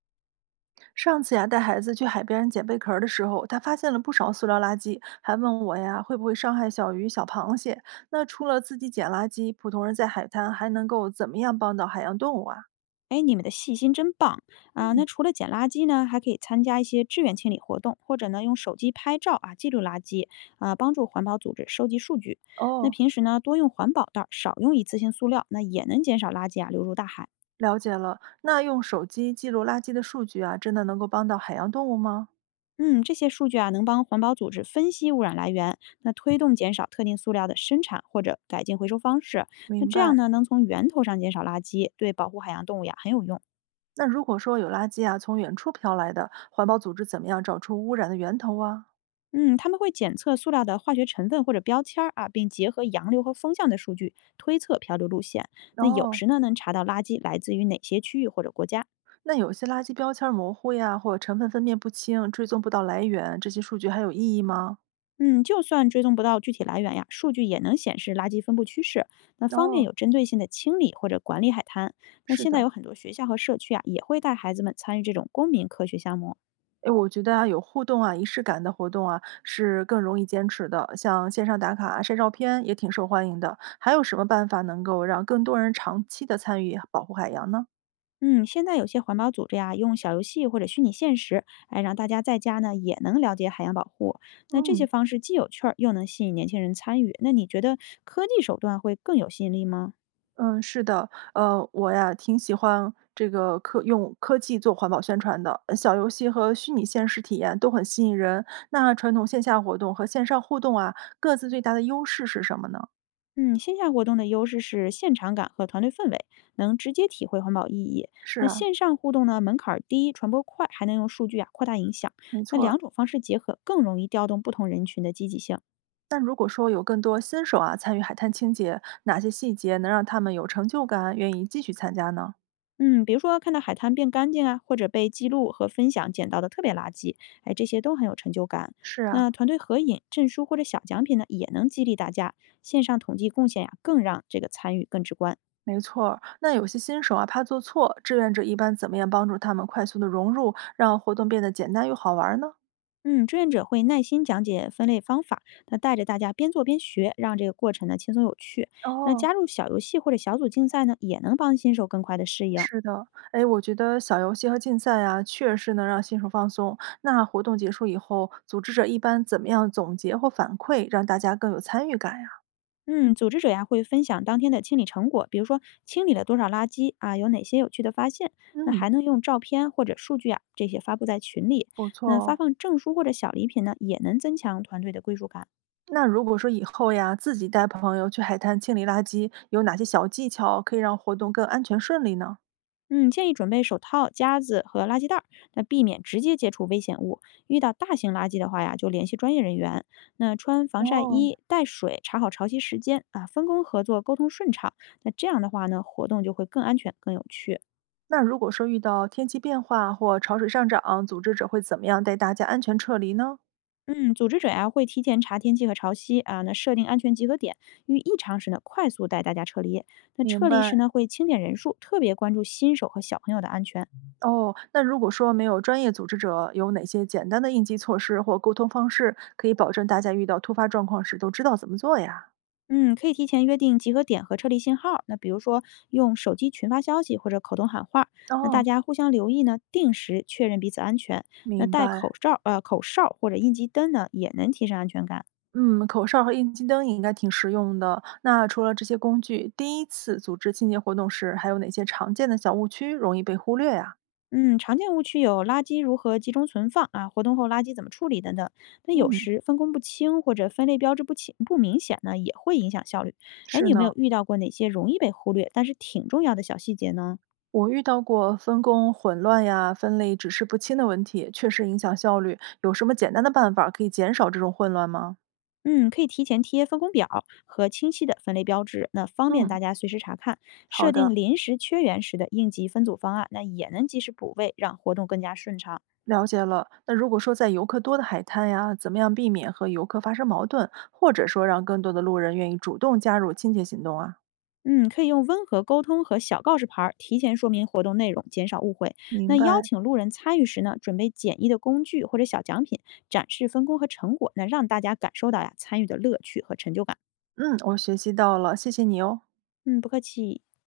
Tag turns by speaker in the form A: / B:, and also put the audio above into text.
A: 上次呀，带孩子去海边捡贝壳儿的时候，他发现了不少塑料垃圾，还问我呀会不会伤害小鱼、小螃蟹。那除了自己捡垃圾，普通人在海滩还能够怎么样帮到海洋动物啊？
B: 哎，你们的细心真棒啊！
A: 嗯，
B: 那除了捡垃圾呢，还可以参加一些志愿清理活动，或者呢用手机拍照啊记录垃圾啊，帮助环保组织收集数据。那
A: 哦，
B: 平时呢多用环保袋儿，少用一次性塑料，那也能减少垃圾啊流入大海。
A: 了解了。那用手机记录垃圾的数据啊，真的能够帮到海洋动物吗？
B: 嗯，这些数据啊能帮环保组织分析污染来源，那推动减少特定塑料的生产或者改进回收方式。那
A: 明
B: 这样
A: 白。
B: 呢能从源头上减少垃圾，对保护海洋动物呀很有用。
A: 那如果说有垃圾啊从远处飘来的，环保组织怎么样找出污染的源头啊？
B: 嗯，他们会检测塑料的化学成分或者标签儿啊，并结合洋流和风向的数据推测漂流路线。那有
A: 哦，
B: 时呢，能查到垃圾来自于哪些区域或者国家。
A: 那有些垃圾标签儿模糊呀，或者成分分辨不清，追踪不到来源，这些数据还有意义吗？
B: 嗯，就算追踪不到具体来源呀，数据也能显示垃圾分布趋势，那方便
A: 哦，
B: 有针对性的清理或者管理海滩。那
A: 是
B: 现在
A: 的，
B: 有很多学校和社区啊，也会带孩子们参与这种公民科学项目。
A: 哎，我觉得啊，有互动啊、仪式感的活动啊，是更容易坚持的。像线上打卡、晒照片也挺受欢迎的。还有什么办法能够让更多人长期的参与保护海洋呢？
B: 嗯，现在有些环保组织呀，用小游戏或者虚拟现实，哎，让大家在家呢也能了解海洋保护。那这些
A: 嗯，
B: 方式既有趣儿，又能吸引年轻人参与。那你觉得科技手段会更有吸引力吗？
A: 嗯，是的，我呀挺喜欢这个科用科技做环保宣传的，小游戏和虚拟现实体验都很吸引人。那传统线下活动和线上互动啊，各自最大的优势是什么呢？
B: 嗯，线下活动的优势是现场感和团队氛围，能直接体会环保意义。
A: 是
B: 那
A: 啊，
B: 线上互动呢，门槛儿低，传播快，还能用数据啊扩大影响。
A: 没
B: 那
A: 错儿。
B: 两种方式结合，更容易调动不同人群的积极性。
A: 那如果说有更多新手啊参与海滩清洁，哪些细节能让他们有成就感，愿意继续参加呢？
B: 嗯，比如说看到海滩变干净啊，或者被记录和分享捡到的特别垃圾，哎，这些都很有成就感。
A: 是啊，
B: 那团队合影、证书或者小奖品呢，也能激励大家。线上统计贡献呀、更让这个参与更直观。
A: 没错儿。那有些新手啊怕做错，志愿者一般怎么样帮助他们快速的融入，让活动变得简单又好玩儿呢？
B: 嗯，志愿者会耐心讲解分类方法，那带着大家边做边学，让这个过程呢轻松有趣。那
A: 哦，
B: 加入小游戏或者小组竞赛呢，也能帮新手更快的适应。
A: 是的，哎，我觉得小游戏和竞赛啊，确实能让新手放松。那活动结束以后，组织者一般怎么样总结或反馈，让大家更有参与感呀？
B: 嗯，组织者呀会分享当天的清理成果，比如说清理了多少垃圾啊，有哪些有趣的发现。那
A: 嗯，
B: 还能用照片或者数据啊，这些发布在群里。
A: 不错
B: 那发
A: 哦。
B: 放证书或者小礼品呢，也能增强团队的归属感。
A: 那如果说以后呀，自己带朋友去海滩清理垃圾，有哪些小技巧可以让活动更安全顺利呢？
B: 嗯，建议准备手套、夹子和垃圾袋儿，那避免直接接触危险物。遇到大型垃圾的话呀，就联系专业人员。那穿防晒
A: 哦，
B: 衣、带水，查好潮汐时间啊，分工合作，沟通顺畅。那这样的话呢，活动就会更安全、更有趣。
A: 那如果说遇到天气变化或潮水上涨，组织者会怎么样带大家安全撤离呢？
B: 嗯，组织者呀、会提前查天气和潮汐啊，那设定安全集合点，遇异常时呢快速带大家撤离。那
A: 明
B: 撤离时
A: 白。
B: 呢会清点人数，特别关注新手和小朋友的安全。
A: 哦，那如果说没有专业组织者，有哪些简单的应急措施或沟通方式，可以保证大家遇到突发状况时都知道怎么做呀？
B: 嗯，可以提前约定集合点和撤离信号。那比如说用手机群发消息或者口头喊话，那大
A: 哦，
B: 家互相留意呢，定时确认彼此安全。那
A: 明
B: 戴口
A: 白。
B: 罩、口哨或者应急灯呢，也能提升安全感。
A: 嗯，口哨和应急灯应该挺实用的。那除了这些工具，第一次组织清洁活动时，还有哪些常见的小误区容易被忽略呀？
B: 嗯，常见误区有垃圾如何集中存放啊，活动后垃圾怎么处理等等。那有
A: 嗯，
B: 时分工不清或者分类标志不清不明显呢，也会影响效率。哎，
A: 是
B: 你有没
A: 呢，
B: 有遇到过哪些容易被忽略但是挺重要的小细节呢？
A: 我遇到过分工混乱呀、分类指示不清的问题，确实影响效率。有什么简单的办法可以减少这种混乱吗？
B: 嗯，可以提前贴分工表和清晰的分类标志，那方便
A: 嗯，
B: 大家随时查看。
A: 好
B: 设
A: 的。
B: 定临时缺员时的应急分组方案，那也能及时补位，让活动更加顺畅。
A: 了解了。那如果说在游客多的海滩呀，怎么样避免和游客发生矛盾，或者说让更多的路人愿意主动加入清洁行动啊？
B: 嗯，可以用温和沟通和小告示牌儿提前说明活动内容，减少误会。
A: 明
B: 那邀
A: 白，
B: 请路人参与时呢，准备简易的工具或者小奖品，展示分工和成果，那让大家感受到呀参与的乐趣和成就感。
A: 嗯，我学习到了，谢谢你哦。
B: 嗯，不客气。